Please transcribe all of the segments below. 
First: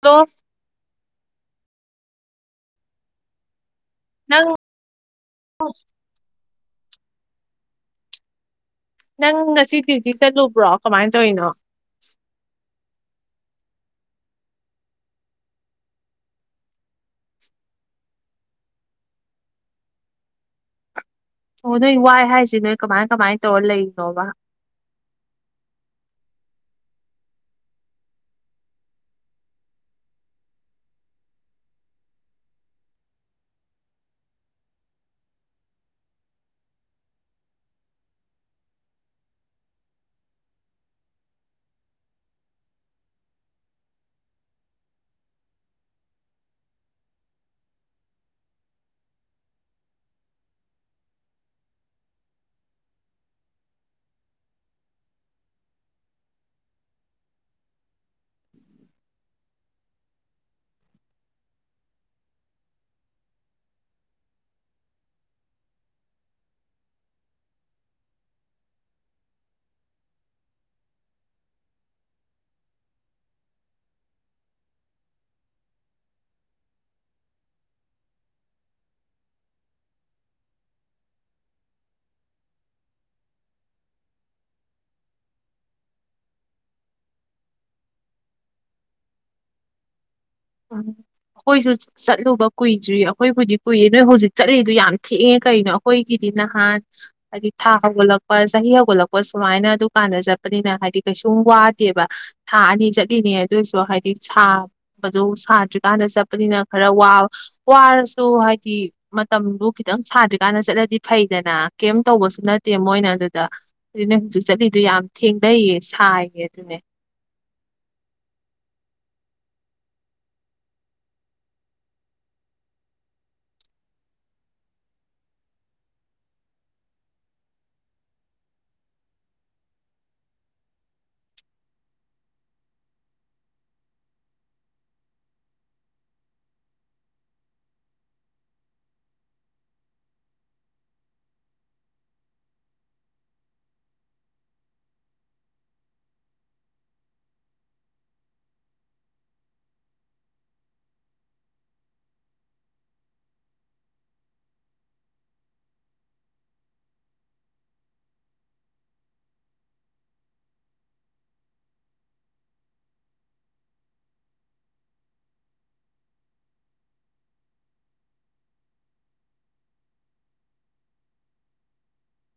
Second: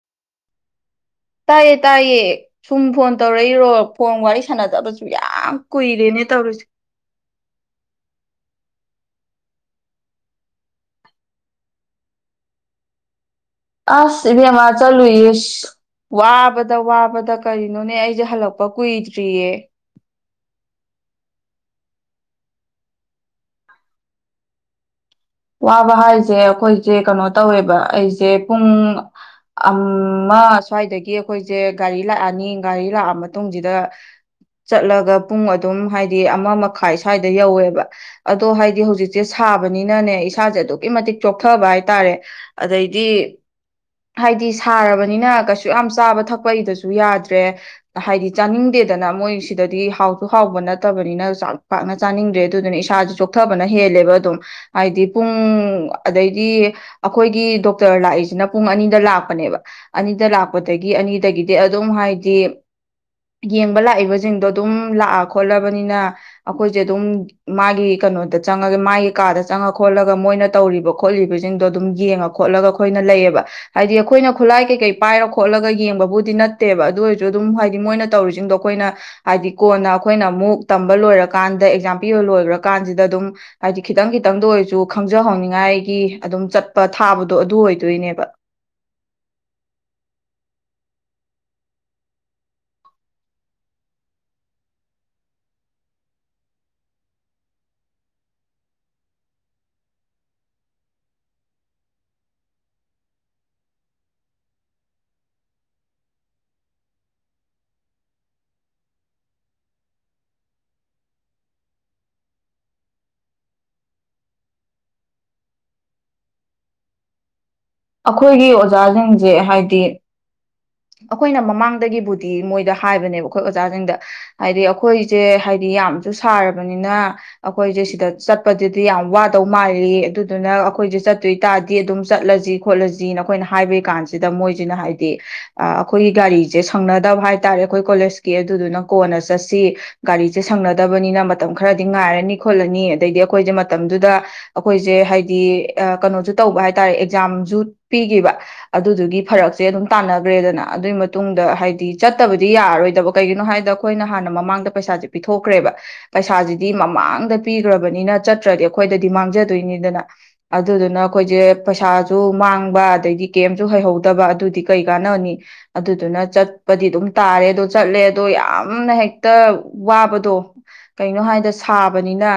hello ꯇꯥꯏꯌꯦ ꯇꯥꯏꯌꯦ ꯁꯨꯝ ꯐꯣꯟ ꯇꯧꯔꯛꯏꯔꯣ ꯐꯣꯟ ꯋꯥꯔꯤ ꯅꯪ ꯁꯥꯟꯅꯖꯕꯁꯨ ꯌꯥꯝ ꯀꯨꯏꯔꯦꯅꯦ ꯇꯧꯔꯤꯁꯦ ꯅꯪ ꯉꯁꯤꯗꯨꯗꯤ ꯆꯠꯂꯨꯕ꯭ꯔꯣ ꯀꯃꯥꯏ ꯇꯧꯔꯤꯅꯣ ꯑꯁ ꯏꯕꯦꯝꯃ ꯆꯠꯂꯨꯏꯌꯦ ꯋꯥꯕꯗ ꯋꯥꯕꯗ ꯀꯔꯤꯅꯣꯅꯦ ꯑꯩꯁꯦ ꯍꯜꯂꯛꯄ ꯀꯨꯏꯗ꯭ꯔꯤꯌꯦ ꯑꯣ ꯅꯣꯏ ꯋꯥꯏ ꯍꯥꯏꯁꯤ ꯅꯣꯏ ꯀꯃꯥꯏ ꯀꯃꯥꯏꯅ ꯇꯧꯔ ꯂꯩꯔꯤꯅꯣꯕ ꯋꯥꯕ ꯍꯥꯏꯁꯦ ꯑꯩꯈꯣꯏꯁꯦ ꯀꯩꯅꯣ ꯇꯧꯋꯦꯕ ꯑꯩꯁꯦ ꯄꯨꯡ ꯑꯃ ꯁ꯭ꯋꯥꯏꯗꯒꯤ ꯑꯩꯈꯣꯏꯁꯦ ꯒꯥꯔꯤ ꯂꯥꯛꯑꯅꯤ ꯒꯥꯔꯤ ꯂꯥꯛꯑ ꯃꯇꯨꯡꯁꯤꯗ ꯆꯠꯂꯒ ꯄꯨꯡ ꯑꯗꯨꯝ ꯍꯥꯏꯗꯤ ꯑꯃ ꯃꯈꯥꯏ ꯁ꯭ꯋꯥꯏꯗ ꯌꯧꯋꯦꯕ ꯑꯗꯣ ꯍꯥꯏꯗꯤ ꯍꯧꯖꯤꯛꯁꯦ ꯁꯥꯕꯅꯤꯅꯅꯦ ꯏꯁꯥꯁꯦ ꯑꯗꯨꯛꯀꯤ ꯃꯇꯤꯛ ꯆꯣꯛꯊꯕ ꯍꯥꯏꯇꯥꯔꯦ ꯑꯗꯩꯗꯤ ꯍꯥꯏꯗꯤ ꯁꯥꯔꯕꯅꯤꯅ ꯀꯩꯁꯨ ꯌꯥꯝ ꯆꯥꯕ ꯊꯛꯄꯒꯤꯗꯁꯨ ꯌꯥꯗ꯭ꯔꯦ ꯍꯥꯏꯗꯤ ꯆꯥꯅꯤꯡꯗꯦꯗꯅ ꯃꯣꯏ ꯁꯤꯗꯗꯤ ꯍꯥꯎꯁꯨꯨ ꯍꯥꯎꯕ ꯅꯠꯇꯕꯅꯤꯅ ꯆꯥꯛ ꯄꯥꯛꯅ ꯆꯥꯅꯤꯡꯗ꯭ꯔꯦ ꯑꯗꯨꯗꯨꯅ ꯏꯁꯥꯥꯁꯦ ꯆꯣꯛꯊꯕꯅ ꯍꯦꯜꯂꯦꯕ ꯑꯗꯨꯝ ꯍꯥꯏꯗꯤ ꯄꯨꯡ ꯑꯗꯩꯗꯤ ꯑꯩꯈꯣꯏꯒꯤ ꯗꯣꯛꯇꯔ ꯂꯥꯛꯏꯁꯤꯅ ꯄꯨꯡ ꯑꯅꯤꯗ ꯂꯥꯛꯄꯅꯦꯕ ꯑꯅꯤꯗ ꯂꯥꯛꯄꯗꯒꯤ ꯑꯅꯤꯗꯒꯤꯗꯤ ꯑꯗꯨꯝ ꯍꯥꯏꯗꯤ ꯌꯦꯡꯕ ꯂꯥꯛꯏꯕꯁꯤꯡꯗꯣ ꯑꯗꯨꯝ ꯂꯥꯛꯑ ꯈꯣꯠꯂꯕꯅꯤꯅ ꯑꯩꯈꯣꯏꯁꯦ ꯑꯗꯨꯝ ꯃꯥꯒꯤ ꯀꯩꯅꯣꯗ ꯆꯪꯉꯒ ꯃꯥꯒꯤ ꯀꯥꯗ ꯆꯪꯉ ꯈꯣꯠꯂꯒ ꯃꯣꯏꯅ ꯇꯧꯔꯤꯕ ꯈꯣꯠꯂꯤꯕꯁꯤꯡꯗꯣ ꯑꯗꯨꯝ ꯌꯦꯡꯉ ꯈꯣꯠꯂꯒ ꯑꯩꯈꯣꯏꯅ ꯂꯩꯌꯦꯕ ꯍꯥꯏꯗꯤ ꯑꯩꯈꯣꯏꯅ ꯈꯨꯠꯂꯥꯏ ꯀꯩꯀꯩ ꯄꯥꯏꯔ ꯈꯣꯠꯂꯒ ꯌꯦꯡꯕꯕꯨꯗꯤ ꯅꯠꯇꯦꯕ ꯑꯗꯨ ꯑꯣꯏꯔꯁꯨ ꯑꯗꯨꯝ ꯍꯥꯏꯗꯤ ꯃꯣꯏꯅ ꯇꯧꯔꯤꯁꯤꯡꯗꯣ ꯑꯩꯈꯣꯏꯅ ꯍꯥꯏꯗꯤ ꯀꯣꯟꯅ ꯑꯩꯈꯣꯏꯅ ꯑꯃꯨꯛ ꯇꯝꯕ ꯂꯣꯏꯔꯀꯥꯟꯗ ꯑꯦꯛꯖꯥꯝ ꯄꯤꯕ ꯂꯣꯏꯈ꯭ꯔꯀꯥꯟꯁꯤꯗ ꯑꯗꯨꯝ ꯍꯥꯏꯗꯤ ꯈꯤꯇꯪ ꯈꯤꯇꯪꯗ ꯑꯣꯏꯔꯁꯨ ꯈꯪꯖꯍꯧꯅꯤꯡꯉꯥꯏꯒꯤ ꯑꯗꯨꯝ ꯆꯠꯄ ꯊꯥꯕꯗꯣ ꯑꯗꯨ ꯑꯣꯏꯗꯣꯏꯅꯦꯕ ꯎꯝ ꯑꯩꯈꯣꯏꯁꯨ ꯆꯠꯂꯨꯕ ꯀꯨꯏꯗ꯭ꯔꯤ ꯑꯩꯈꯣꯏꯕꯨꯗꯤ ꯀꯨꯏ ꯅꯣꯏ ꯍꯧꯖꯤꯛ ꯆꯠꯂꯤꯗꯨ ꯌꯥꯝ ꯊꯦꯡꯉꯦ ꯀꯅꯣ ꯑꯩꯈꯣꯏꯒꯤꯗꯤ ꯅꯍꯥꯟ ꯍꯥꯏꯗꯤ ꯊꯥ ꯍꯧꯒꯠꯂꯛꯄ ꯆꯍꯤ ꯍꯧꯒꯠꯂꯛꯄ ꯁꯨꯃꯥꯏꯅ ꯗꯨꯀꯥꯟꯗ ꯆꯠꯄꯅꯤꯅ ꯍꯥꯏꯗꯤ ꯀꯩꯁꯨꯝ ꯋꯥꯗꯦꯕ ꯊꯥ ꯑꯅꯤ ꯆꯠꯂꯤꯅꯦ ꯑꯗꯨꯏꯁꯨ ꯍꯥꯏꯗꯤ ꯁꯥ ꯗꯨ ꯁꯥꯗ꯭ꯔꯤꯀꯥꯟꯗ ꯆꯠꯄꯅꯤꯅ ꯈꯔ ꯋꯥꯔꯁꯨ ꯍꯥꯏꯗꯤ ꯃꯇꯝꯗꯨ ꯈꯤꯇꯪ ꯁꯥꯗ꯭ꯔꯤꯀꯥꯟꯗ ꯆꯠꯂꯗꯤ ꯐꯩꯗꯅ ꯀꯩꯝ ꯇꯧꯕꯁꯨ ꯅꯠꯇꯦ ꯃꯣꯏꯅ ꯑꯗꯨꯗ ꯑꯗꯨꯅꯦ ꯍꯧꯖꯤꯛ ꯆꯠꯂꯤꯗꯨ ꯌꯥꯝ ꯊꯦꯡꯅꯩꯌꯦ ꯁꯥꯏꯌꯦ ꯑꯗꯨꯅꯦ ꯑꯩꯈꯣꯏꯒꯤ ꯑꯣꯖꯥꯁꯤꯡꯁꯦ ꯍꯥꯏꯗꯤ ꯑꯩꯈꯣꯏꯅ ꯃꯃꯥꯡꯗꯒꯤꯕꯨꯗꯤ ꯃꯣꯏꯗ ꯍꯥꯏꯕꯅꯦꯕ ꯑꯩꯈꯣꯏ ꯑꯣꯖꯥꯁꯤꯡꯗ ꯍꯥꯏꯗꯤ ꯑꯩꯈꯣꯏꯁꯦ ꯍꯥꯏꯗꯤ ꯌꯥꯝꯁꯨ ꯁꯥꯔꯕꯅꯤꯅ ꯑꯩꯈꯣꯏꯁꯦ ꯁꯤꯗ ꯆꯠꯄꯗꯗꯤ ꯌꯥꯝ ꯋꯥꯗꯧ ꯃꯥꯜꯂꯤ ꯑꯗꯨꯗꯨꯅ ꯑꯩꯈꯣꯏꯁꯦ ꯆꯠꯇꯣꯏ ꯇꯥꯔꯗꯤ ꯑꯗꯨꯝ ꯆꯠꯂꯁꯤ ꯈꯣꯠꯂꯁꯤꯅ ꯑꯩꯈꯣꯏꯅ ꯍꯥꯏꯕꯒꯤ ꯀꯥꯟꯁꯤꯗ ꯃꯣꯏꯁꯤꯅ ꯍꯥꯏꯗꯤ ꯑꯩꯈꯣꯏꯒꯤ ꯒꯥꯔꯤꯁꯦ ꯁꯪꯅꯗꯕ ꯍꯥꯏꯇꯥꯥꯔꯦ ꯑꯩꯈꯣꯏ ꯀꯣꯂꯦꯁꯀꯤ ꯑꯗꯨꯗꯨꯅ ꯀꯣꯟꯅ ꯆꯠꯁꯤ ꯒꯥꯔꯤꯁꯦ ꯁꯪꯅꯗꯕꯅꯤꯅ ꯃꯇꯝ ꯈꯔꯗꯤ ꯉꯥꯏꯔꯅꯤ ꯈꯣꯠꯂꯅꯤ ꯑꯗꯩꯗꯤ ꯑꯩꯈꯣꯏꯁꯦ ꯃꯇꯝꯗꯨꯗ ꯑꯩꯈꯣꯏꯁꯦ ꯍꯥꯏꯗꯤ ꯀꯩꯅꯣꯁꯨ ꯇꯧꯕ ꯍꯥꯏ ꯇꯥꯔꯦ ꯑꯦꯛꯖꯥꯝ ꯖꯨꯠ ꯄꯤꯈꯤꯕ ꯑꯗꯨꯗꯨꯒꯤ ꯐꯔꯛꯁꯦ ꯑꯗꯨꯝ ꯇꯥꯟꯅꯈ꯭ꯔꯦꯗꯅ ꯑꯗꯨꯒꯤ ꯃꯇꯨꯡꯗ ꯍꯥꯏꯗꯤ ꯆꯠꯇꯕꯗꯤ ꯌꯥꯔꯔꯣꯏꯗꯕ ꯀꯩꯒꯤꯅꯣ ꯍꯥꯏꯕꯗ ꯑꯩꯈꯣꯏꯅ ꯍꯥꯟꯅ ꯃꯃꯥꯡꯗ ꯄꯩꯁꯥꯁꯦ ꯄꯤꯊꯣꯛꯈ꯭ꯔꯦꯕ ꯄꯩꯁꯥꯁꯤꯗꯤ ꯃꯃꯥꯡꯗ ꯄꯤꯈ꯭ꯔꯕꯅꯤꯅ ꯆꯠꯇ꯭ꯔꯗꯤ ꯑꯩꯈꯣꯏꯗꯗꯤ ꯃꯥꯡꯖꯗꯣꯏꯅꯤꯗꯅ ꯑꯗꯨꯗꯨꯅ ꯑꯩꯈꯣꯏꯁꯦ ꯄꯩꯁꯥ ꯑꯗꯨ ꯃꯥꯡꯕ ꯑꯗꯩꯗꯤ ꯀꯦꯝꯁꯨ ꯍꯩꯍꯧꯗꯕ ꯑꯗꯨꯗꯤ ꯀꯩ ꯀꯥꯟꯅꯅꯤ ꯑꯗꯨꯗꯨꯅ ꯆꯠꯄꯗꯤ ꯑꯗꯨꯝ ꯇꯥꯔꯦ ꯑꯗꯣ ꯆꯠꯂꯦ ꯑꯗꯣ ꯌꯥꯝꯅ ꯍꯦꯛꯇ ꯋꯥꯕꯗꯣ ꯀꯩꯅꯣ ꯍꯥꯏꯗ ꯁꯥꯕꯅꯤꯅ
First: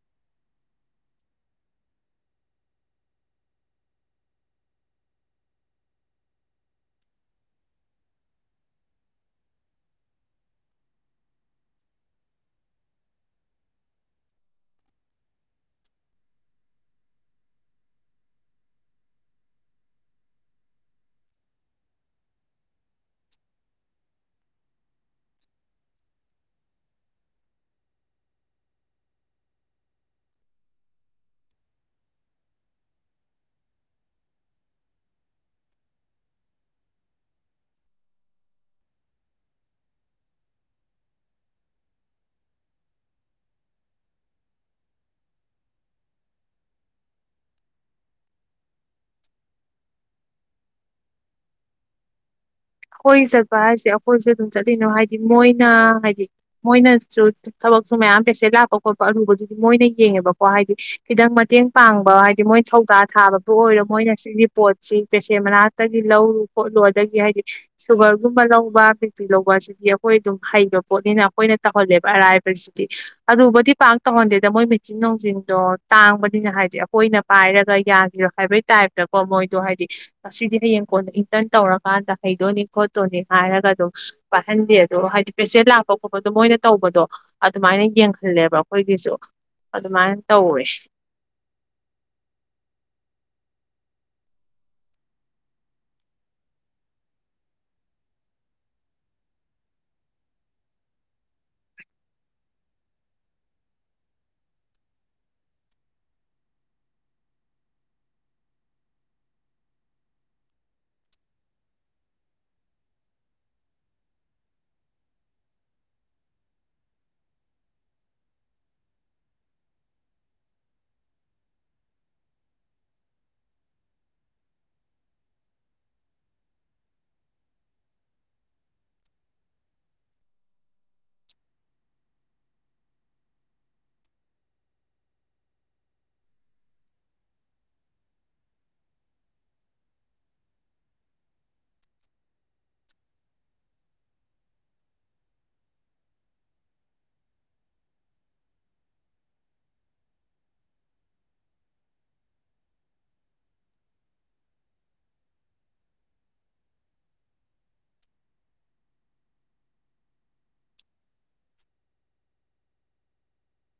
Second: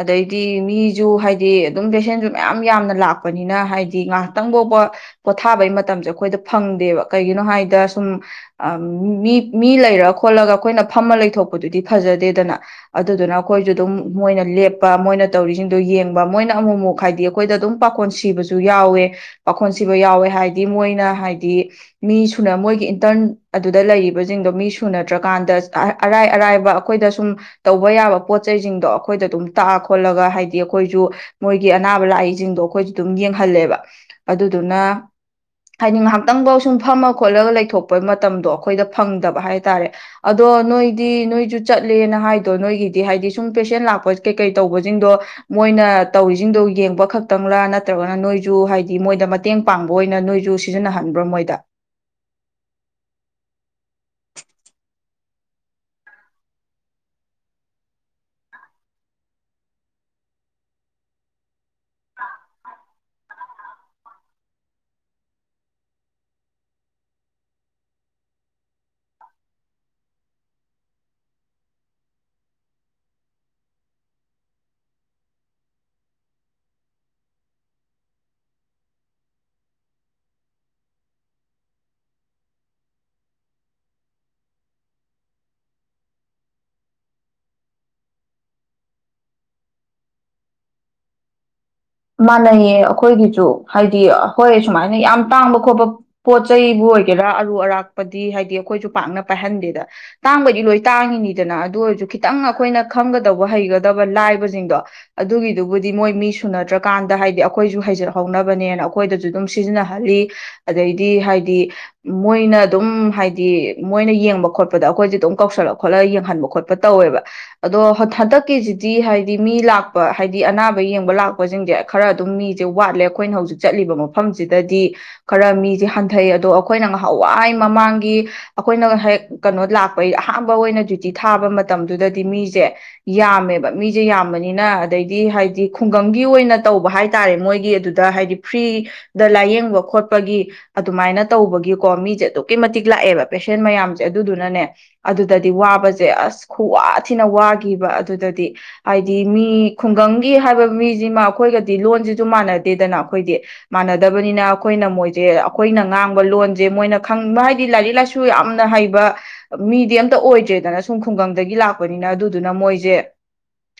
ꯑꯗꯩꯗꯤ ꯃꯤꯁꯨ ꯍꯥꯏꯗꯤ ꯑꯗꯨꯝ ꯚꯦꯁꯦꯟꯁꯨ ꯃꯌꯥꯝ ꯌꯥꯝꯅ ꯂꯥꯛꯄꯅꯤꯅ ꯍꯥꯏꯗꯤ ꯉꯥꯏꯍꯥꯛꯇꯪ ꯐꯥꯎꯕ ꯄꯣꯊꯥꯕꯒꯤ ꯃꯇꯝꯁꯦ ꯑꯩꯈꯣꯏꯗ ꯐꯪꯗꯦꯕ ꯀꯩꯒꯤꯅꯣ ꯍꯥꯏꯗ ꯁꯨꯝ ꯑ ꯃꯤ ꯃꯤ ꯂꯩꯔ ꯈꯣꯠꯂꯒ ꯑꯩꯈꯣꯏꯅ ꯐꯝꯃ ꯂꯩꯊꯣꯛꯄꯗꯨꯗꯤ ꯐꯖꯗꯦꯗꯅ ꯑꯗꯨꯗꯨꯅ ꯑꯩꯈꯣꯏꯁꯨ ꯑꯗꯨꯝ ꯃꯣꯏꯅ ꯂꯦꯞꯄ ꯃꯣꯏꯅ ꯇꯧꯔꯤꯁꯤꯡꯗꯣ ꯌꯦꯡꯕ ꯃꯣꯏꯅ ꯑꯃꯨꯛ ꯑꯃꯨꯛ ꯍꯥꯏꯗꯤ ꯑꯩꯈꯣꯏꯗ ꯑꯗꯨꯝ ꯄꯥꯈꯣꯟ ꯁꯤꯕꯁꯨ ꯁꯨ ꯌꯥꯎꯋꯦ ꯄꯥꯈꯣꯟꯁꯤꯕꯨ ꯌꯥꯎꯋꯦ ꯍꯥꯏꯗꯤ ꯃꯣꯏꯅ ꯍꯥꯏꯗꯤ ꯃꯤ ꯁꯨꯅ ꯃꯣꯏꯒꯤ ꯏꯟꯇꯔꯟ ꯑꯗꯨꯗ ꯂꯩꯔꯤꯕꯁꯤꯡꯗꯣ ꯃꯤ ꯁꯨꯅꯗ꯭ꯔꯀꯥꯟꯗ ꯑꯔꯥꯏ ꯑꯔꯥꯏꯕ ꯑꯩꯈꯣꯏꯗ ꯁꯨꯝ ꯇꯧꯕ ꯌꯥꯕ ꯄꯣꯠꯆꯁꯤꯡꯗꯣ ꯑꯩꯈꯣꯏꯗ ꯑꯗꯨꯝ ꯇꯥꯛꯑ ꯈꯣꯠꯂꯒ ꯍꯥꯏꯗꯤ ꯑꯩꯈꯣꯏꯁꯨ ꯃꯣꯏꯒꯤ ꯑꯅꯥꯕ ꯂꯥꯛꯏꯁꯤꯡꯗꯣ ꯑꯩꯈꯣꯏꯁꯨ ꯑꯗꯨꯝ ꯌꯦꯡ ꯍꯜꯂꯦꯕ ꯑꯗꯨꯗꯨꯅ ꯍꯥꯏꯗꯤ ꯉꯥꯏꯍꯥꯛꯇꯪꯐꯥꯎ ꯁꯨꯝ ꯐꯝꯃ ꯈꯣꯠꯂꯒ ꯂꯩꯊꯣꯛꯄ ꯃꯇꯝꯗꯣ ꯑꯩꯈꯣꯏꯗ ꯐꯪꯗꯕ ꯍꯥꯏꯇꯥꯔꯦ ꯑꯗꯣ ꯅꯣꯏꯗꯤ ꯅꯣꯏꯁꯨ ꯆꯠꯂꯦꯅ ꯍꯥꯏꯗꯣ ꯅꯣꯏꯒꯤꯗꯤ ꯍꯥꯏꯗꯤ ꯁꯨꯝ ꯄꯦꯁꯦꯟ ꯂꯥꯛꯄ ꯀꯩꯀꯩ ꯇꯧꯕꯁꯤꯡꯗꯣ ꯃꯣꯏꯅ ꯇꯧꯔꯤꯁꯤꯡꯗꯣ ꯌꯦꯡꯕ ꯈꯛꯇꯪꯂꯥ ꯅꯠꯇ꯭ꯔꯒꯅ ꯅꯣꯏꯁꯨ ꯍꯥꯏꯗꯤ ꯃꯣꯏꯗ ꯃꯇꯦꯡ ꯄꯥꯡꯕ ꯑꯣꯏꯅ ꯅꯣꯏꯁꯨ ꯁꯤꯖꯤꯟꯅꯍꯟꯕ꯭ꯔꯣ ꯃꯣꯏꯗ ꯑꯩꯈꯣꯏ ꯆꯠꯄ ꯍꯥꯏꯁꯦ ꯑꯩꯈꯣꯏꯁꯨ ꯑꯗꯨꯝ ꯆꯠꯂꯤꯅꯣ ꯍꯥꯏꯗꯤ ꯃꯣꯏꯅ ꯍꯥꯏꯗꯤ ꯃꯣꯏꯅꯁꯨ ꯊꯕꯛꯁꯨ ꯃꯌꯥꯝ ꯄꯦꯁꯦꯟ ꯂꯥꯛꯄ ꯈꯣꯠꯄ ꯑꯔꯨꯕꯗꯨꯗꯤ ꯃꯣꯏꯅ ꯌꯦꯡꯉꯦꯕꯀꯣ ꯍꯥꯏꯗꯤ ꯈꯤꯇꯪ ꯃꯇꯦꯡ ꯄꯥꯡꯕ ꯍꯥꯏꯗꯤ ꯃꯣꯏ ꯊꯧꯗꯥ ꯊꯥꯕꯕꯨ ꯑꯣꯏꯔꯣ ꯃꯣꯏꯅ ꯁꯤꯒꯤ ꯄꯣꯠꯁꯤ ꯄꯦꯁꯦꯟ ꯃꯅꯥꯛꯇꯒꯤ ꯂꯧꯔꯨ ꯈꯣꯠꯂꯨ ꯑꯗꯒꯤ ꯍꯥꯏꯗꯤ ꯁꯨꯒꯔꯒꯨꯝꯕ ꯂꯧꯕ ꯕꯤ ꯄꯤ ꯂꯧꯕ ꯑꯁꯤꯗꯤ ꯑꯩꯈꯣꯏ ꯑꯗꯨꯝ ꯍꯩꯕ ꯄꯣꯠꯅꯤꯅ ꯑꯩꯈꯣꯏꯅ ꯇꯧꯍꯜꯂꯦꯕ ꯑꯔꯥꯏꯕꯁꯤꯗꯤ ꯑꯗꯨꯕꯨꯗꯤ ꯄꯥꯛ ꯇꯧꯍꯟꯗꯦꯗ ꯃꯣꯏ ꯃꯦꯆꯤꯟ ꯅꯨꯡꯆꯤꯟꯗꯣ ꯇꯥꯡꯕꯅꯤꯅ ꯍꯥꯏꯗꯤ ꯑꯩꯈꯣꯏꯅ ꯄꯥꯏꯔꯒ ꯌꯥꯈꯤꯔꯣ ꯍꯥꯏꯕꯒꯤ ꯇꯥꯏꯞꯇꯀꯣ ꯃꯣꯏꯗꯣ ꯍꯥꯏꯗꯤ ꯉꯁꯤꯗꯤ ꯍꯌꯦꯡ ꯀꯣꯟꯅ ꯏꯟꯇꯔꯟ ꯇꯧꯔꯀꯥꯟꯗ ꯍꯩꯗꯣꯏꯅꯤ ꯈꯣꯠꯇꯣꯅꯤ ꯍꯥꯏꯔꯒ ꯑꯗꯨꯝ ꯄꯥꯏꯍꯟꯗꯦ ꯑꯗꯣ ꯍꯥꯏꯗꯤ ꯄꯦꯁꯦꯟ ꯂꯥꯛꯄ ꯈꯣꯠꯄꯗꯣ ꯃꯣꯏꯅ ꯇꯧꯕꯗꯣ ꯑꯗꯨꯃꯥꯏꯅ ꯌꯦꯡꯍꯜꯂꯦꯕ ꯑꯩꯈꯣꯏꯒꯤꯁꯨ ꯑꯗꯨꯃꯥꯏꯅ ꯇꯧꯋꯦ ꯃꯥꯟꯅꯩꯌꯦ ꯑꯩꯈꯣꯏꯒꯤꯁꯨ ꯍꯥꯏꯗꯤ ꯍꯣꯏ ꯁꯨꯃꯥꯏꯅ ꯌꯥꯝ ꯇꯥꯡꯕ ꯈꯣꯠꯄ ꯄꯣꯠ ꯆꯩꯕꯨ ꯑꯣꯏꯒꯦꯔꯥ ꯑꯔꯨ ꯑꯔꯥꯛꯄꯗꯤ ꯍꯥꯏꯗꯤ ꯑꯩꯈꯣꯏꯁꯨ ꯄꯥꯛꯅ ꯄꯥꯏꯍꯟꯗꯦꯗ ꯇꯥꯡꯕꯗꯤ ꯂꯣꯏ ꯇꯥꯡꯉꯤꯅꯤꯗꯅ ꯑꯗꯨ ꯑꯣꯏꯔꯁꯨ ꯈꯤꯇꯪ ꯑꯩꯈꯣꯏꯅ ꯈꯪꯒꯗꯧꯕ ꯍꯩꯒꯗꯕ ꯂꯥꯏꯕꯁꯤꯡꯗꯣ ꯑꯗꯨꯒꯤꯗꯨꯕꯨꯗꯤ ꯃꯣꯏ ꯃꯤꯁꯨ ꯅꯠꯇ꯭ꯔꯒ ꯀꯥꯟꯗ ꯍꯥꯏꯗꯤ ꯑꯩꯈꯣꯏꯁꯨ ꯍꯩꯖꯔꯛꯍꯧꯅꯕꯅꯦꯅ ꯑꯩꯈꯣꯏꯗꯁꯨ ꯑꯗꯨꯝ ꯁꯤꯖꯤꯟꯅꯍꯜꯂꯤ ꯑꯗꯩꯗꯤ ꯍꯥꯏꯗꯤ ꯃꯣꯏꯅ ꯑꯗꯨꯝ ꯍꯥꯏꯗꯤ ꯃꯣꯏꯅ ꯌꯦꯡꯕ ꯈꯣꯠꯄꯗ ꯑꯩꯈꯣꯏꯁ ꯑꯗꯨꯝ ꯀꯧꯁꯜꯂ ꯈꯣꯠꯂꯒ ꯌꯦꯡꯍꯟꯕ ꯈꯣꯠꯄ ꯇꯧꯋꯦꯕ ꯑꯗꯣ ꯍꯟꯗꯛꯀꯤꯁꯤꯗꯤ ꯍꯥꯏꯗꯤ ꯃꯤ ꯂꯥꯛꯄ ꯍꯥꯏꯗꯤ ꯑꯅꯥꯕ ꯌꯦꯡꯕ ꯂꯥꯛꯄ ꯁꯤꯡꯁꯦ ꯈꯔ ꯑꯗꯨꯝ ꯃꯤꯁꯦ ꯋꯥꯠꯂꯦ ꯑꯩꯈꯣꯏꯅ ꯍꯧꯖꯤꯛ ꯆꯠꯂꯤꯕ ꯃꯐꯝꯁꯤꯗꯗꯤ ꯈꯔ ꯃꯤꯁꯦ ꯍꯟꯊꯩ ꯑꯗꯣ ꯑꯩꯈꯣꯏꯅ ꯉꯍꯥꯟꯋꯥꯏ ꯃꯃꯥꯡꯒꯤ ꯑꯩꯈꯣꯏꯅ ꯍꯦꯛ ꯀꯩꯅꯣ ꯂꯥꯛꯄꯩ ꯑꯍꯥꯟꯕ ꯑꯣꯏꯅ ꯗ꯭ꯌꯨꯇꯤ ꯊꯥꯕ ꯃꯇꯝꯗꯨꯗꯗꯤ ꯃꯤꯁꯦ ꯌꯥꯝꯃꯦꯕ ꯃꯤꯁꯦ ꯌꯥꯝꯕꯅꯤꯅ ꯑꯗꯩꯗꯤ ꯍꯥꯏꯗꯤ ꯈꯨꯡꯒꯪ ꯈꯨꯡꯒꯪꯒꯤ ꯑꯣꯏꯅ ꯇꯧꯕ ꯍꯥꯏꯇꯥꯔꯦ ꯃꯣꯏꯒꯤ ꯑꯗꯨꯗ ꯍꯥꯏꯗꯤ ꯐ꯭ꯔꯤꯗ ꯂꯥꯏꯌꯦꯡꯕ ꯈꯣꯠꯄꯒꯤ ꯑꯗꯨꯃꯥꯏꯅ ꯇꯧꯕꯒꯤꯀꯣ ꯃꯤꯁꯦ ꯑꯗꯨꯛꯀꯤ ꯃꯇꯤꯛ ꯂꯥꯛꯑꯦꯕ ꯄꯦꯁꯦꯟ ꯃꯌꯥꯝꯁꯦ ꯑꯗꯨꯗꯨꯅꯅꯦ ꯑꯗꯨꯗꯗꯤ ꯋꯥꯕꯁꯦ ꯑꯁ ꯈꯨꯋꯥꯊꯤꯅ ꯋꯥꯈꯤꯕ ꯑꯗꯨꯗꯗꯤ ꯍꯥꯏꯗꯤ ꯃꯤ ꯈꯨꯡꯒꯪꯒꯤ ꯍꯥꯏꯕ ꯃꯤꯁꯤꯃ ꯑꯩꯈꯣꯏꯒꯗꯤ ꯂꯣꯟꯁꯤꯁꯨ ꯃꯥꯟꯅꯗꯦꯗꯅ ꯑꯩꯈꯣꯏꯗꯤ ꯃꯥꯟꯅꯗꯕꯅꯤꯅ ꯑꯩꯈꯣꯏꯅ ꯃꯣꯏꯁꯦ ꯑꯩꯈꯣꯏꯅ ꯉꯥꯡꯕ ꯂꯣꯟꯁꯦ ꯃꯣꯏꯅ ꯈꯪꯕ ꯍꯥꯏꯗꯤ ꯂꯥꯏꯔꯤꯛ ꯂꯥꯏꯁꯨ ꯌꯥꯝꯅ ꯍꯩꯕ ꯃꯤꯗꯤ ꯑꯝꯇ ꯑꯣꯏꯗ꯭ꯔꯦꯗꯅ ꯁꯨꯝ ꯈꯨꯡꯒꯪꯗꯒꯤ ꯂꯥꯛꯄꯅꯤꯅ ꯑꯗꯨꯗꯨꯅ ꯃꯣꯏꯁꯦ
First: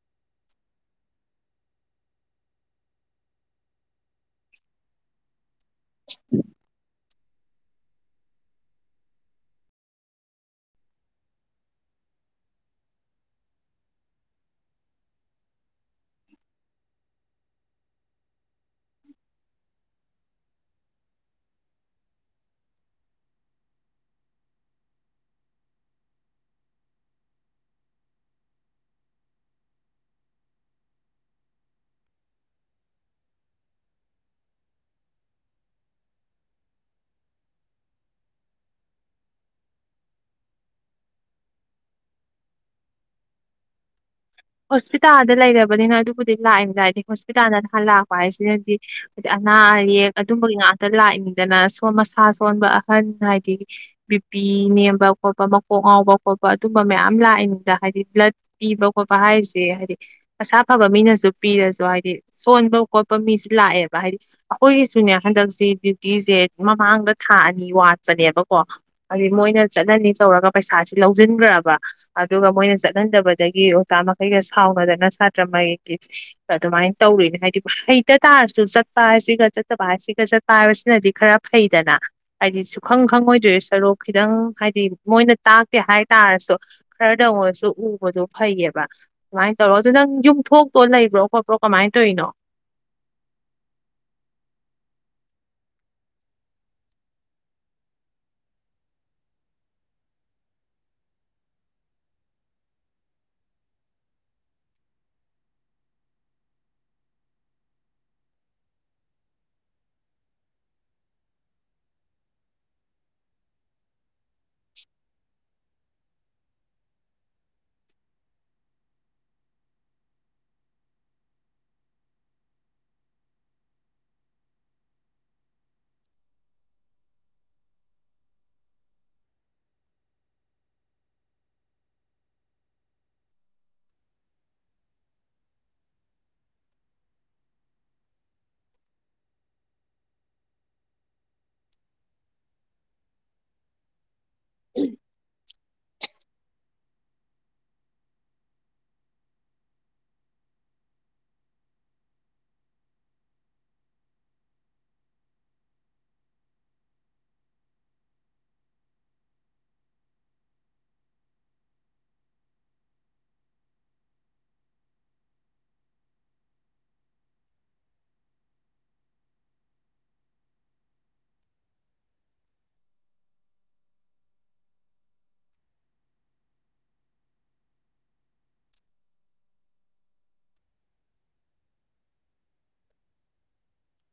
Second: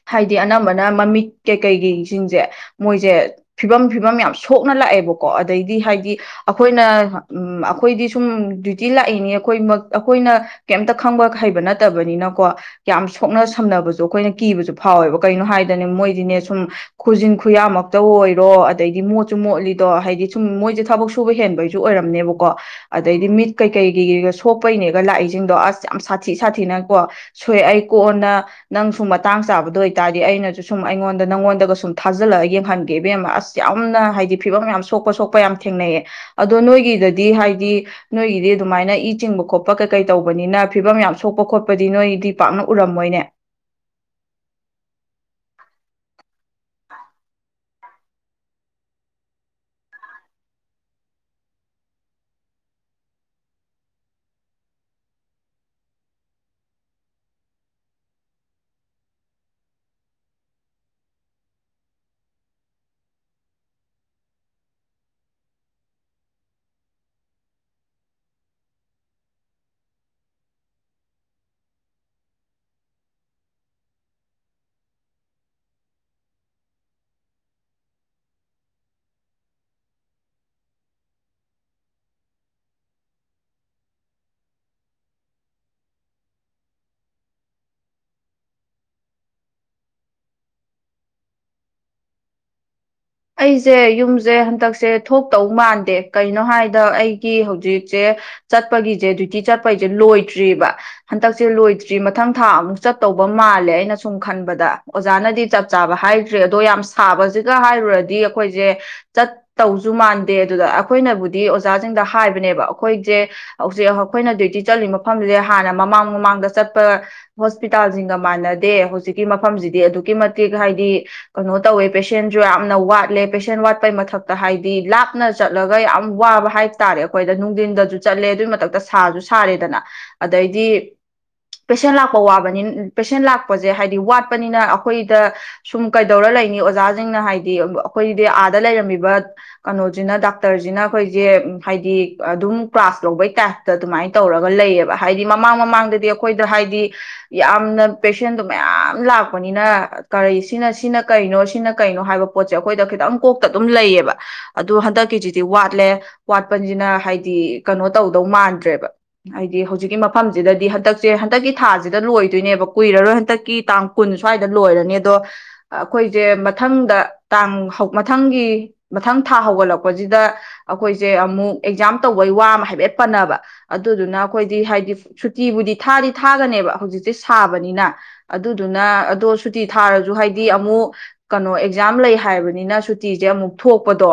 ꯍꯥꯏꯗꯤ ꯑꯅꯝꯕꯅ ꯃꯃꯤꯠ ꯀꯩ ꯀꯩꯒꯤꯁꯤꯡꯁꯦ ꯃꯣꯏꯁꯦ ꯐꯤꯕꯝ ꯐꯤꯕꯝ ꯌꯥꯝ ꯁꯣꯛꯅ ꯂꯥꯛꯑꯦꯕꯀꯣ ꯑꯗꯩꯗꯤ ꯍꯥꯏꯗꯤ ꯑꯩꯈꯣꯏꯅ ꯎꯝ ꯑꯩꯈꯣꯏꯗꯤ ꯁꯨꯝ ꯗ꯭ꯌꯨꯇꯤ ꯂꯥꯛꯏꯅꯤ ꯑꯩꯈꯣꯏ ꯑꯩꯈꯣꯏꯅ ꯀꯩꯝꯇ ꯈꯪꯕ ꯍꯩꯕ ꯅꯠꯇꯕꯅꯤꯅꯀꯣ ꯌꯥꯝ ꯁꯣꯛꯅ ꯁꯝꯅꯕꯁꯨ ꯑꯩꯈꯣꯏꯅ ꯀꯤꯕꯁꯨ ꯐꯥꯎꯋꯦꯕ ꯀꯅꯣ ꯍꯥꯏꯗꯅꯦ ꯃꯣꯏꯗꯤꯅꯦ ꯁꯨꯝ ꯈꯨꯖꯤꯟ ꯈꯨꯌꯥꯃꯛꯇ ꯑꯣꯏꯔꯣ ꯑꯗꯩꯗꯤ ꯃꯣꯠꯁꯨ ꯃꯣꯠꯂꯤꯗꯣ ꯍꯥꯏꯗꯤ ꯁꯨꯝ ꯃꯣꯏꯁꯦ ꯊꯕꯛ ꯁꯨꯕ ꯍꯦꯟꯕꯩꯁꯨ ꯑꯣꯏꯔꯝꯅꯦꯕꯀꯣ ꯑꯗꯩꯗꯤ ꯃꯤꯠ ꯀꯩꯀꯩꯒꯤꯩꯒ ꯁꯣꯛꯄꯩꯅꯦꯒ ꯂꯥꯛꯏꯁꯤꯡꯗꯣ ꯑꯁ ꯌꯥꯝ ꯁꯥꯊꯤ ꯁꯥꯊꯤꯅꯀꯣ ꯁꯣꯏꯑ ꯑꯩ ꯀꯣꯟꯅ ꯅꯪ ꯁꯨꯝ ꯃꯇꯥꯡ ꯆꯥꯕꯗꯣ ꯑꯣꯏꯇꯥꯔꯗꯤ ꯑꯩꯅꯁꯨ ꯁꯨꯝ ꯑꯩꯉꯣꯟꯗ ꯗ ꯅꯪꯉꯣꯟꯗꯒ ꯁꯨꯝ ꯊꯥꯖꯤꯜꯂ ꯌꯦꯡꯍꯟꯒꯦꯕꯦꯝ ꯑꯁ ꯌꯥꯝꯅ ꯍꯥꯏꯗꯤ ꯐꯤꯕꯝ ꯌꯥꯝ ꯁꯣꯛꯄ ꯁꯣꯛꯄ ꯌꯥꯝ ꯊꯦꯡꯅꯩꯌꯦ ꯑꯗꯣ ꯅꯣꯏꯒꯤꯗꯗꯤ ꯍꯥꯏꯗꯤ ꯅꯣꯏꯒꯤꯗꯤ ꯑꯗꯨꯃꯥꯏꯅ ꯏ ꯆꯤꯡꯕ ꯈꯣꯠꯄ ꯀꯩꯀꯩ ꯇꯧꯕꯅꯤꯅ ꯐꯤꯕꯝ ꯌꯥꯝ ꯁꯣꯛꯄ ꯈꯣꯠꯄꯗꯤ ꯅꯣꯏꯗꯤ ꯄꯥꯛꯅ ꯎꯔꯝꯃꯣꯏꯅꯦ ꯍꯣꯁꯄꯤꯇꯥꯜꯗ ꯂꯩꯔꯕꯅꯤꯅ ꯑꯗꯨꯕꯨꯗꯤ ꯂꯥꯛꯏꯅꯤꯗ ꯍꯥꯏꯗꯤ ꯍꯣꯁꯄꯤꯇꯥꯜꯗ ꯅꯍꯥꯟ ꯂꯥꯛꯄ ꯍꯥꯏꯁꯤꯅꯗꯤ ꯍꯥꯏꯗꯤ ꯑꯅꯥ ꯑꯌꯦꯛ ꯑꯗꯨꯝꯕꯒꯤ ꯉꯥꯛꯇ ꯂꯥꯛꯏꯅꯤꯗꯅ ꯃꯁꯥ ꯁꯣꯟꯕ ꯑꯍꯟ ꯍꯥꯏꯗꯤ ꯕꯤꯄꯤ ꯅꯦꯝꯕ ꯈꯣꯠꯄ ꯃꯀꯣꯛ ꯉꯥꯎꯕ ꯈꯣꯠꯄ ꯑꯗꯨꯝꯕ ꯃꯌꯥꯝ ꯂꯥꯛꯏꯅꯤꯗꯅ ꯍꯥꯏꯗꯤ ꯕ꯭ꯂꯠ ꯄꯤꯕ ꯈꯣꯠꯄ ꯍꯥꯏꯁꯦ ꯍꯥꯏꯗꯤ ꯃꯁꯥ ꯐꯕ ꯃꯤꯅꯁꯨ ꯄꯤꯔꯁꯨ ꯍꯥꯏꯗꯤ ꯁꯣꯟꯕ ꯈꯣꯠꯄ ꯃꯤꯁꯨ ꯂꯥꯛꯑꯦꯕ ꯍꯥꯏꯗꯤ ꯑꯩꯈꯣꯏꯒꯤꯁꯨꯅꯦ ꯍꯟꯗꯛꯁꯤ ꯗ꯭ꯌꯨꯇꯤꯁꯦ ꯃꯃꯥꯡꯗ ꯊꯥ ꯑꯅꯤ ꯋꯥꯠꯄꯅꯦꯕꯀꯣ ꯍꯥꯏꯗꯤ ꯃꯣꯏꯅ ꯆꯠꯅꯅꯤ ꯇꯧꯔꯒ ꯄꯩꯁꯥꯁꯤ ꯂꯧꯁꯤꯟꯈ꯭ꯔꯕ ꯑꯗꯨꯒ ꯃꯣꯏꯅ ꯆꯠꯍꯟꯗꯕꯗꯒꯤ ꯆꯀ ꯃꯈꯩꯒ ꯁꯥꯎꯅꯗꯅ ꯁꯥꯇ꯭ꯔꯉꯩꯒꯤ ꯑꯗꯨꯃꯥꯏꯅ ꯇꯧꯔꯣꯏꯅꯦ ꯍꯥꯏꯗꯤ ꯍꯩꯇ ꯇꯥꯔꯁꯨ ꯆꯠꯄ ꯍꯥꯏꯁꯤꯒ ꯆꯠꯇꯕ ꯍꯥꯏꯁꯤꯒ ꯆꯠꯄ ꯍꯥꯏꯕꯁꯤꯅꯗꯤ ꯈꯔ ꯐꯩꯗꯅ ꯍꯥꯏꯗꯤ ꯁꯨꯈꯪ ꯈꯪꯉꯣꯏꯗꯣꯏ ꯁꯔꯨꯛ ꯈꯤꯇꯪ ꯍꯥꯏꯗꯤ ꯃꯣꯏꯅ ꯇꯥꯛꯇꯦ ꯍꯥꯏꯇꯥꯥꯔꯁꯨ ꯈꯔꯗ ꯑꯣꯏꯔꯁꯨ ꯎꯕꯗꯣ ꯐꯩꯌꯦꯕ ꯀꯃꯥꯏꯅ ꯇꯧꯔꯣ ꯑꯗꯨ ꯅꯪ ꯌꯨꯝꯊꯣꯛꯇꯣ ꯂꯩꯕ꯭ꯔꯣ ꯈꯣꯠꯄ꯭ꯔꯣ ꯀꯃꯥꯏꯅ ꯇꯧꯔꯤꯅꯣ ꯑꯩꯁꯦ ꯌꯨꯝꯁꯦ ꯍꯟꯗꯛꯁꯦ ꯊꯣꯛꯇꯧ ꯃꯥꯟꯗꯦ ꯀꯩꯅꯣ ꯍꯥꯏꯗ ꯑꯩꯒꯤ ꯍꯧꯖꯤꯛꯁꯦ ꯆꯠꯄꯒꯤꯁꯦ ꯗ꯭ꯌꯨꯇꯤ ꯆꯠꯄꯒꯤꯁꯦ ꯂꯣꯏꯗ꯭ꯔꯤꯕ ꯍꯟꯗꯛꯁꯦ ꯂꯣꯏꯗ꯭ꯔꯤ ꯃꯊꯪ ꯊꯥ ꯑꯃꯨꯛ ꯆꯠꯇꯧꯕ ꯃꯥꯜꯂꯦ ꯑꯩꯅ ꯁꯨꯝ ꯈꯟꯕꯗ ꯑꯣꯖꯥꯅꯗꯤ ꯆꯞ ꯆꯥꯕ ꯍꯥꯏꯗ꯭ꯔꯤ ꯑꯗꯣ ꯌꯥꯝ ꯁꯥꯕꯁꯤꯒ ꯍꯥꯏꯔꯨꯔꯗꯤ ꯗꯤ ꯑꯩꯈꯣꯏꯁꯦ ꯆꯠ ꯇꯧꯁꯨ ꯃꯥꯟꯗꯦ ꯑꯗꯨꯗ ꯑꯩꯈꯣꯏꯅꯕꯨꯗꯤ ꯑꯣꯖꯥꯁꯤꯡꯗ ꯍꯥꯏꯕꯅꯦꯕ ꯑꯩꯈꯣꯏꯁꯦ ꯍꯧꯖꯤꯛ ꯑꯩꯈꯣꯏꯅ ꯗ꯭ꯌꯨꯇꯤ ꯆꯠꯂꯤ ꯃꯐꯝꯁꯦ ꯍꯥꯟꯅ ꯃꯃꯥꯡ ꯃꯃꯥꯡꯗ ꯆꯠꯄ ꯍꯣꯁꯄꯤꯇꯥꯜꯁꯤꯡꯒ ꯃꯥꯟꯅꯗꯦ ꯍꯧꯖꯤꯛꯀꯤ ꯃꯐꯝꯁꯤꯗꯤ ꯑꯗꯨꯛꯀꯤ ꯃꯇꯤꯛ ꯍꯥꯏꯗꯤ ꯀꯩꯅꯣ ꯇꯧꯋꯦ ꯄꯦꯁꯦꯟꯁꯨ ꯌꯥꯝꯅ ꯋꯥꯠ ꯋꯥꯠꯂꯦ ꯄꯦꯁꯦꯟ ꯋꯥꯠꯄꯩ ꯃꯊꯛꯇ ꯍꯥꯏꯗꯤ ꯂꯥꯞꯅ ꯆꯠꯂꯒ ꯌꯥꯝ ꯋꯥꯕ ꯍꯥꯏꯕꯇꯥꯥꯔꯦ ꯑꯩꯈꯣꯏꯗ ꯅꯨꯡꯊꯤꯟꯗꯁꯨ ꯆꯠꯂꯦ ꯑꯗꯨꯒꯤ ꯃꯊꯛꯇ ꯁꯥꯁꯨ ꯁꯥꯔꯦꯗꯅ ꯑꯗꯩꯗꯤ ꯄꯦꯁꯦꯟ ꯂꯥꯛꯄ ꯋꯥꯕꯅꯤ ꯄꯦꯁꯦꯟ ꯂꯥꯛꯄꯁꯦ ꯍꯥꯏꯗꯤ ꯋꯥꯠꯄꯅꯤꯅ ꯑꯩꯈꯣꯏꯗ ꯁꯨꯝ ꯀꯩꯗꯧꯔ ꯂꯩꯅꯤ ꯑꯣꯖꯥꯁꯤꯡꯅ ꯍꯥꯏꯗꯤ ꯑꯩꯈꯣꯏꯗꯤ ꯑꯥꯗ ꯂꯩꯔꯝꯃꯤꯕ ꯀꯩꯅꯣꯁꯤꯅ ꯗꯥꯛꯇꯔꯁꯤꯅ ꯑꯩꯈꯣꯏꯁꯦ ꯍꯥꯏꯗꯤ ꯑꯗꯨꯝ ꯀ꯭ꯂꯥꯁ ꯂꯧꯕꯩ ꯇꯥꯏꯞꯇ ꯑꯗꯨꯃꯥꯏꯅ ꯇꯧꯔꯒ ꯂꯩꯌꯦꯕ ꯍꯥꯏꯗꯤ ꯃꯥ ꯃꯃꯥꯡ ꯃꯃꯥꯡꯗꯗꯤ ꯑꯩꯈꯣꯏꯗ ꯍꯥꯏꯗꯤ ꯌꯥꯝꯅ ꯄꯦꯁꯦꯟꯗꯣ ꯃꯌꯥꯝ ꯂꯥꯛꯄꯅꯤꯅ ꯀꯔꯤ ꯁꯤꯅ ꯁꯤꯅ ꯀꯩꯅꯣ ꯁꯤꯅ ꯀꯩꯅꯣ ꯍꯥꯏꯕ ꯄꯣꯠꯁꯦ ꯁꯦ ꯑꯩꯈꯣꯏꯗ ꯈꯤꯇꯪ ꯀꯣꯛꯇ ꯑꯗꯨꯝ ꯂꯩꯌꯦꯕ ꯑꯗꯣ ꯍꯟꯗꯛꯀꯤꯁꯤꯗꯤ ꯋꯥꯠꯂꯦ ꯋꯥꯠꯄꯁꯤꯅ ꯍꯥꯏꯗꯤ ꯀꯩꯅꯣ ꯇꯧꯗꯧ ꯃꯥꯟꯗ꯭ꯔꯦꯕ ꯍꯥꯏꯗꯤ ꯍꯧꯖꯤꯛꯀꯤ ꯃꯐꯝꯁꯤꯗꯗꯤ ꯍꯟꯗꯛꯁꯦ ꯍꯟꯗꯛꯀꯤ ꯊꯥꯁꯤꯗ ꯂꯣꯏꯗꯣꯏꯅꯦꯕ ꯀꯨꯏꯔꯔꯣꯏ ꯍꯟꯗꯛꯀꯤ ꯇꯥꯡ ꯀꯨꯟ ꯁ꯭ꯋꯥꯏꯗ ꯂꯣꯏꯔꯅꯤ ꯑꯗꯣ ꯑꯩꯈꯣꯏꯁꯦ ꯃꯊꯪꯗ ꯇꯥꯡ ꯃꯊꯪꯒꯤ ꯃꯊꯪ ꯊꯥ ꯍꯧꯒꯠꯂꯛꯄꯁꯤꯗ ꯑꯩꯈꯣꯏꯁꯦ ꯑꯃꯨꯛ ꯑꯦꯛꯖꯥꯝ ꯇꯧꯕꯩ ꯋꯥ ꯑꯃ ꯍꯥꯏꯐꯦꯠ ꯄꯟꯅꯕ ꯑꯗꯨꯗꯨꯅ ꯑꯩꯈꯣꯏꯗꯤ ꯍꯥꯏꯗꯤ ꯁꯨꯇꯤꯕꯨꯗꯤ ꯊꯥꯗꯤ ꯊꯥꯒꯅꯦꯕ ꯍꯧꯖꯤꯛꯁꯦ ꯁꯥꯕꯅꯤꯅ ꯑꯗꯨꯗꯨꯅ ꯑꯗꯣ ꯁꯨꯇꯤ ꯊꯥꯔꯁꯨ ꯍꯥꯏꯗꯤ ꯑꯃꯨꯛ ꯀꯩꯅꯣ ꯑꯦꯛꯖꯥꯝ ꯂꯩ ꯍꯥꯏꯕꯅꯤꯅ ꯁꯨꯇꯤꯁꯦ ꯑꯃꯨꯛ ꯊꯣꯛꯄꯗꯣ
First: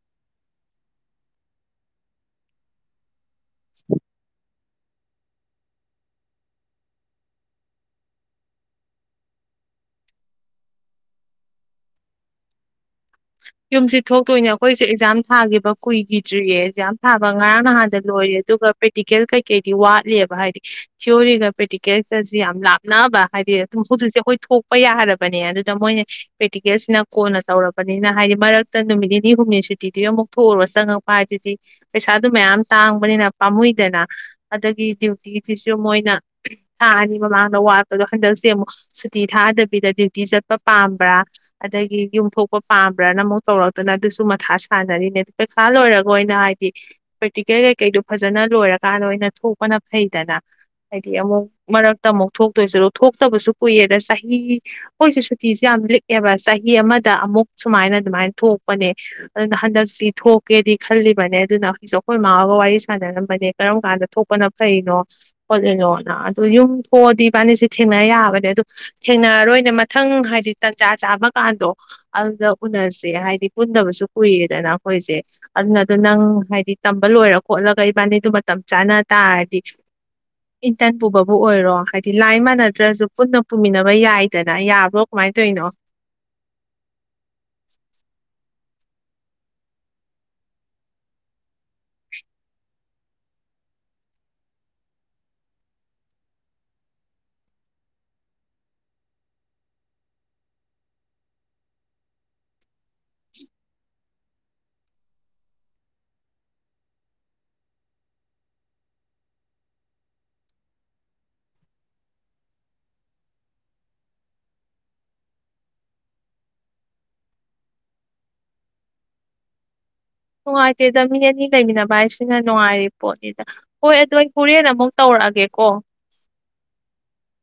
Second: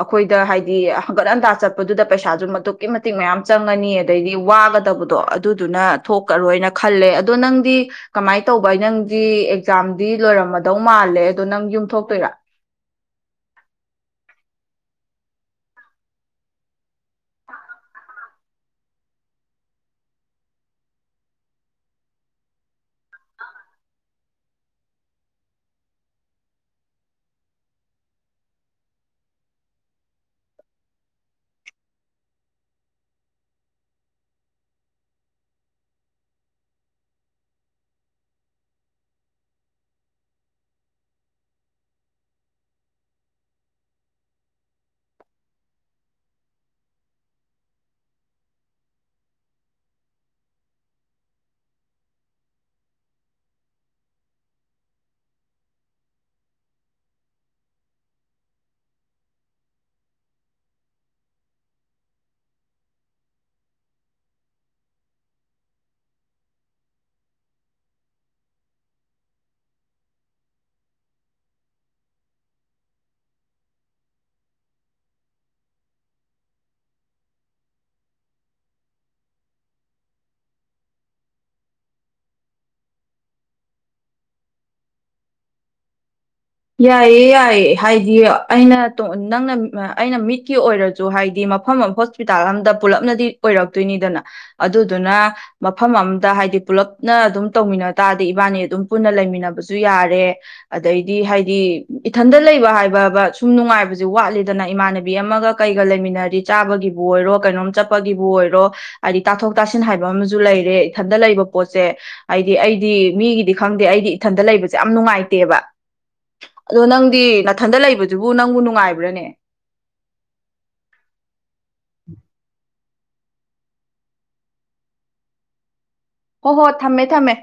ꯑꯩꯈꯣꯏꯗ ꯍꯥꯏꯗꯤ ꯍꯪꯒꯠ ꯍꯟꯇꯥ ꯆꯠꯄꯗꯨꯗ ꯄꯩꯁꯥꯁꯨ ꯑꯗꯨ ꯃꯇ ꯃꯌꯥꯝ ꯆꯪꯉꯅꯤ ꯑꯗꯩꯗꯤ ꯋꯥꯒꯗ ꯐꯠꯇꯕꯗꯣ ꯑꯗꯨꯗꯨꯅ ꯊꯣꯛꯑꯔꯣꯏꯅ ꯈꯜꯂꯦ ꯑꯗꯣ ꯅꯪꯗꯤ ꯀꯃꯥꯏꯅ ꯇꯧꯕ ꯅꯪꯗꯤ ꯑꯦꯛꯖꯥꯝꯗꯤ ꯂꯣꯏꯔꯝꯃꯗꯧ ꯃꯥꯜꯂꯦ ꯑꯗꯣ ꯅꯪ ꯌꯨꯝꯊꯣꯛꯇꯣꯏꯔꯥ ꯌꯨꯝꯁꯤ ꯊꯣꯛꯇꯣꯏꯅꯦ ꯑꯩꯈꯣꯏꯁꯨ ꯑꯦꯛꯖꯥꯝ ꯊꯥꯈꯤꯕ ꯀꯨꯏꯒꯤꯗ꯭ꯔꯤꯌꯦ ꯑꯦꯛꯖꯥꯝ ꯊꯥꯕ ꯉꯔꯥꯡ ꯅꯍꯥꯟꯗ ꯂꯣꯏꯔꯦ ꯑꯗꯨꯒ ꯄ꯭ꯔꯦꯛꯇꯤꯀꯦꯜ ꯀꯩꯀꯩꯗꯤ ꯋꯥꯠꯂꯤꯦꯕ ꯍꯥꯏꯗꯤ ꯊꯤꯑꯣꯔꯤꯒ ꯄ꯭ꯔꯦꯛꯇꯤꯀꯦꯜꯒꯁꯤ ꯌꯥꯝ ꯂꯥꯞꯅꯕ ꯍꯥꯏꯗꯤ ꯑꯗꯨꯝ ꯍꯧꯖꯤꯛꯁꯦ ꯑꯩꯈꯣꯏ ꯊꯣꯛꯄ ꯌꯥꯔꯕꯅꯦ ꯑꯗꯨꯗ ꯃꯣꯏꯅ ꯄ꯭ꯔꯦꯛꯇꯤꯀꯦꯜꯁꯤꯅ ꯀꯣꯟꯅ ꯇꯧꯔꯕ ꯇꯧꯔꯛꯄꯅꯤꯅ ꯍꯥꯏꯗꯤ ꯃꯔꯛꯇ ꯅꯨꯃꯤꯠ ꯅꯤꯅꯤ ꯍꯨꯝꯅꯤ ꯁꯨꯇꯤꯗꯨ ꯑꯃꯨꯛ ꯊꯣꯛꯎꯨꯔ ꯆꯪꯉꯛꯄ ꯍꯥꯏꯗꯨꯗꯤ ꯄꯩꯁꯥꯗꯨ ꯃꯌꯥꯝ ꯇꯥꯡꯕꯅꯤꯅ ꯄꯥꯝꯃꯨꯏꯗꯅ ꯑꯗꯒꯤ ꯗ꯭ꯌꯨꯇꯤꯁꯤꯁꯨ ꯃꯣꯏꯅ ꯊꯥ ꯑꯅꯤ ꯃꯃꯥꯡꯗ ꯋꯥꯠꯄꯗꯣ ꯍꯟꯗꯛꯁꯦ ꯑꯃꯨꯛ ꯁꯨꯇꯤ ꯊꯥꯗꯕꯤꯗ ꯗ꯭ꯌꯨꯇꯤ ꯆꯠꯄ ꯄꯥꯝꯕ꯭ꯔꯥ ꯑꯗꯒꯤ ꯌꯨꯝꯊꯣꯛ ꯄꯥꯝꯕ꯭ꯔꯅ ꯑꯃꯨꯛ ꯇꯧꯔꯛꯇꯅ ꯑꯗꯨꯁꯨ ꯃꯊꯥ ꯁꯥꯟꯅꯔꯤꯅꯦ ꯑꯗꯨ ꯄꯩꯈꯥ ꯂꯣꯏꯔꯒ ꯑꯣꯏꯅ ꯍꯥꯏꯗꯤ ꯄ꯭ꯔꯦꯛꯇꯤꯀꯦꯜ ꯀꯩꯀꯩꯗꯣ ꯐꯖꯅ ꯂꯣꯏꯔꯀꯥꯟꯗ ꯑꯣꯏꯅ ꯊꯣꯛꯄꯅ ꯐꯩꯗꯅ ꯍꯥꯏꯗꯤ ꯑꯃꯨꯛ ꯃꯔꯛꯇ ꯑꯃꯨꯛ ꯊꯣꯛꯇꯣꯏꯁꯨ ꯑꯗ ꯊꯣꯛꯇꯕꯁꯨ ꯀꯨꯏꯔꯦꯗ ꯆꯍꯤ ꯑꯩꯈꯣꯏꯁꯦ ꯁꯨꯇꯤꯁꯦ ꯌꯥꯝ ꯂꯤꯛꯑꯦꯕ ꯆꯍꯤ ꯑꯃꯗ ꯑꯃꯨꯛ ꯁꯨꯃꯥꯏꯅ ꯑꯗꯨꯃꯥꯏꯅ ꯊꯣꯛꯄꯅꯦ ꯑꯗꯨꯅ ꯍꯟꯗꯛꯇꯤ ꯊꯣꯛꯀꯦꯗꯤ ꯈꯜꯂꯤꯕꯅꯦ ꯑꯗꯨꯅ ꯍꯧꯖꯤꯛꯁꯨ ꯑꯩꯈꯣꯏ ꯏꯃꯥꯒ ꯋꯥꯔꯤ ꯁꯥꯟꯅꯔꯝꯕꯅꯦ ꯀꯔꯝ ꯀꯥꯟꯗ ꯊꯣꯛꯄꯅ ꯐꯔꯤꯅꯣ ꯈꯣꯠꯂꯤꯅꯣꯅ ꯑꯗꯨ ꯌꯨꯝ ꯊꯣꯛꯑꯗꯤ ꯏꯕꯥꯟꯅꯤꯁꯤ ꯊꯦꯡꯅ ꯌꯥꯕꯅꯦ ꯑꯗꯨ ꯊꯦꯡꯅꯔꯔꯣꯏꯅꯦ ꯃꯊꯪ ꯍꯥꯏꯗꯤ ꯇꯟꯖꯥ ꯆꯥꯕꯀꯥꯟꯗꯣ ꯑꯗꯨꯗ ꯎꯅꯁꯦ ꯍꯥꯏꯗꯤ ꯄꯨꯟꯗꯕꯁꯨ ꯀꯨꯏꯔꯦꯗꯅ ꯑꯩꯈꯣꯏꯁꯦ ꯑꯗꯨꯅꯗꯣ ꯅꯪ ꯍꯥꯏꯗꯤ ꯇꯝꯕ ꯂꯣꯏꯔ ꯈꯣꯠꯂꯒ ꯏꯕꯥꯅꯤꯗꯣ ꯃꯇꯝ ꯆꯥꯅ ꯇꯥꯔꯗꯤ ꯏꯟꯇꯔꯟ ꯄꯨꯕꯕꯨ ꯑꯣꯏꯔꯣ ꯍꯥꯏꯗꯤ ꯂꯥꯏ ꯃꯥꯟꯅꯗ꯭ꯔꯁꯨ ꯄꯨꯟꯅ ꯄꯨꯃꯤꯟꯅꯕ ꯌꯥꯏꯗꯅ ꯌꯥꯕ꯭ꯔꯣ ꯀꯃꯥꯏꯅ ꯇꯧꯅꯣ ꯌꯥꯏꯌꯦ ꯌꯥꯏꯌꯦ ꯍꯥꯏꯗꯤ ꯑꯩꯅ ꯅꯪꯅ ꯑꯩꯅ ꯃꯤꯠꯀꯤ ꯑꯣꯏꯔꯁꯨ ꯍꯥꯏꯗꯤ ꯃꯐꯝ ꯑꯃ ꯍꯣꯁꯄꯤꯇꯥꯜ ꯑꯝꯗ ꯄꯨꯜꯂꯞꯅꯗꯤ ꯑꯣꯏꯔꯛꯇꯣꯏꯅꯤꯗꯅ ꯑꯗꯨꯗꯨꯅ ꯃꯐꯝ ꯑꯃꯗ ꯍꯥꯏꯗꯤ ꯄꯨꯂꯞꯅ ꯑꯗꯨꯝ ꯇꯧꯃꯤꯟꯅ ꯇꯥꯔꯗꯤ ꯏꯕꯥꯅꯤ ꯑꯗꯨꯝ ꯄꯨꯟꯅ ꯂꯩꯃꯤꯟꯅꯕꯁꯨ ꯌꯥꯔꯦ ꯑꯗꯩ ꯗꯤ ꯍꯥꯏꯗꯤ ꯏꯊꯟꯗ ꯂꯩꯕ ꯍꯥꯏꯕꯕ ꯁꯨꯝ ꯅꯨꯡꯉꯥꯏꯕꯁꯦ ꯋꯥꯠꯂꯤꯗꯅ ꯏꯃꯥꯟꯅꯕꯤ ꯑꯃꯒ ꯀꯩꯒ ꯂꯩꯃꯤꯟꯅꯗꯤ ꯆꯥꯕꯒꯤꯕꯨ ꯑꯣꯏꯔꯣ ꯀꯩꯅꯣꯝ ꯆꯠꯄꯒꯤꯕꯨ ꯑꯣꯏꯔꯣ ꯍꯥꯏꯗꯤ ꯇꯥꯊꯣꯛ ꯇꯥꯁꯤꯟ ꯍꯥꯏꯕ ꯑꯃꯁꯨ ꯂꯩꯔꯦ ꯏꯊꯟꯗ ꯂꯩꯕ ꯄꯣꯠꯁꯦ ꯍꯥꯏꯗꯤ ꯑꯩꯗꯤ ꯃꯤꯒꯤꯗꯤ ꯈꯪꯗꯦ ꯑꯩꯗꯤ ꯏꯊꯟꯗ ꯂꯩꯕꯁꯦ ꯌꯥꯝ ꯅꯨꯡꯉꯥꯏꯇꯦꯕ ꯑꯗꯣ ꯅꯪꯗꯤ ꯅꯊꯟꯗ ꯂꯩꯕꯗꯨꯕꯨ ꯅꯪꯕꯨ ꯅꯨꯡꯉꯥꯏꯕ꯭ꯔꯥꯅꯦ ꯅꯨꯡꯉꯥꯏꯇꯦꯗ ꯃꯤ ꯑꯅꯤ ꯂꯩꯃꯤꯟꯅꯕ ꯍꯥꯏꯁꯤꯅ ꯅꯨꯡꯉꯥꯏꯔꯤ ꯄꯣꯠꯅꯤꯗ ꯍꯣꯏ ꯑꯗꯨꯗꯣ ꯑꯩ ꯍꯣꯔꯦꯟ ꯑꯃꯨꯛ ꯇꯧꯔꯛꯑꯒꯦꯀꯣ ꯍꯣ ꯍꯣ ꯊꯝꯃꯦ ꯊꯝꯃꯦ